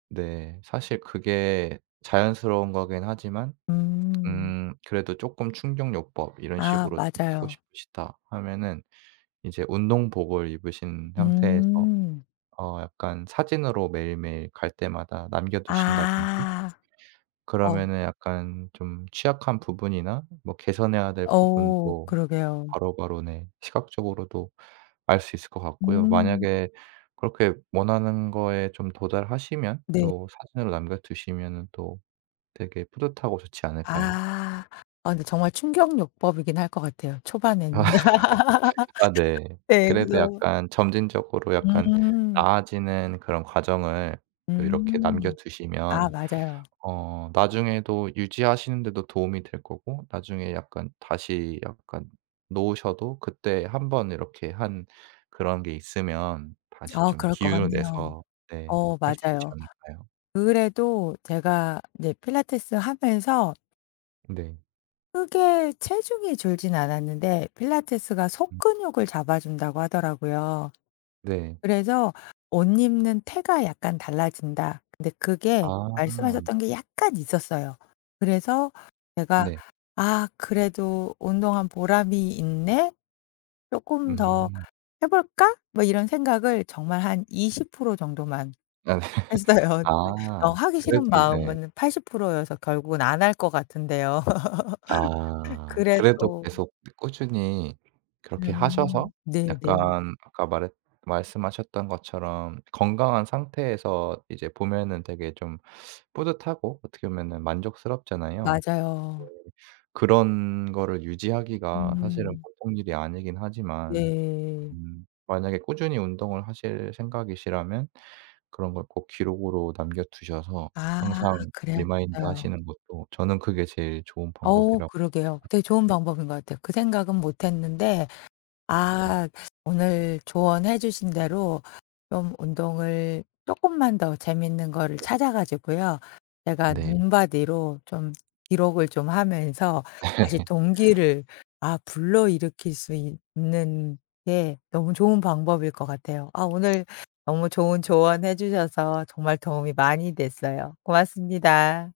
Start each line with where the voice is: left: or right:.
right: 네 사실 그게 자연스러운 거긴 하지만
left: 음.
right: 음 그래도 쪼끔 충격요법 '이런
left: 아
right: 식으로 좀 하고
left: 맞아요.
right: 싶으시다.' 하면은 이제 운동복을 입으신 상태에서
left: 음.
right: 어 약간 사진으로 매일매일 갈 때마다 남겨 두신다든지.
left: 아. 어.
right: 그러면은 약간 좀 취약한 부분이나 뭐 개선해야 될
left: 어
right: 부분도
left: 그러게요.
right: 바로바로 네 시각적으로도 알 수 있을 것 같고요.
left: 음.
right: 만약에 그렇게 원하는 거에 좀 도달하시면
left: 네.
right: 또 사진으로 남겨 두시면은 또 되게 뿌듯하고 좋지 않을까요?
left: 아. 아 근데 정말 충격요법이긴 할 것 같아요 초반에는.
right: 아 네
left: 예
right: 그래도
left: 그래서
right: 약간 점진적으로 약간
left: 음.
right: 나아지는 그런 과정을 또 이렇게 남겨
left: 음. 아
right: 두시면
left: 맞아요.
right: 어 나중에도 유지하시는 데도 도움이 될 거고 나중에 약간 다시 약간 놓으셔도 그때 1 번 이렇게 한 그런 게 있으면 다시
left: 아
right: 좀
left: 그럴 것
right: 기운을
left: 같네요.
right: 내서 네
left: 어
right: 할 수 있지
left: 맞아요.
right: 않을까요?
left: 그래도 제가 인제 필라테스 하면서
right: 네.
left: 크게 체중이 줄진 않았는데 필라테스가 속
right: 음.
left: 근육을 잡아 준다고 하더라고요.
right: 네.
left: 그래서 "옷 입는 태가 약간 달라진다." 근데 그게
right: 아.
left: 말씀하셨던 게 약간 있었어요. 그래서 제가
right: 네.
left: '아 그래도 운동한 보람이 있네. 쪼끔 더
right: 음.
left: 해 볼까?' 뭐 이런 생각을 정말 한 20% 정도만
right: 아 네.
left: 했어요. 네. 어
right: 아
left: 하기
right: 그래도
left: 싫은
right: 이 네.
left: 마음은 80% 여서 결국은 안 할 것 같은데요.
right: 아. 그래도
left: 그래도
right: 계속 꾸준히 그렇게 하셔서
left: 음 네네.
right: 약간 아까 말했 말씀하셨던 것처럼 건강한 상태에서 이제 보면은 되게 좀 뿌듯하고 어떻게 보면은 만족스럽잖아요. 네
left: 맞아요.
right: 그런 거를 유지하기가 사실은
left: 음.
right: 보통 일이 아니긴 하지만
left: 네.
right: 음 만약에 꾸준히 운동을 하실 생각이시라면 그런 걸 꼭 기록으로 남겨 두셔서
left: 아
right: 항상
left: 그래야겠어요.
right: 리마인드하시는 것도 저는 그게 제일 좋은
left: 어
right: 방법이라고 생각
left: 그러게요. 되게 좋은
right: [unintelligible]
left: 방법인 것 같아요. 그 생각은 못 했는데
right: 예.
left: 아 오늘 조언해 주신 대로 좀 운동을 쪼끔만 더 재밌는 거를
right: 네.
left: 찾아 가지고요. 제가
right: 네.
left: 눈바디로 좀 기록을 좀 하면서 다시 동기를 아 불러일으킬 수 있 있는 게 너무 좋은 방법일 것 같아요. 아 오늘 너무 좋은 조언해 주셔서 정말 도움이 많이 됐어요. 고맙습니다.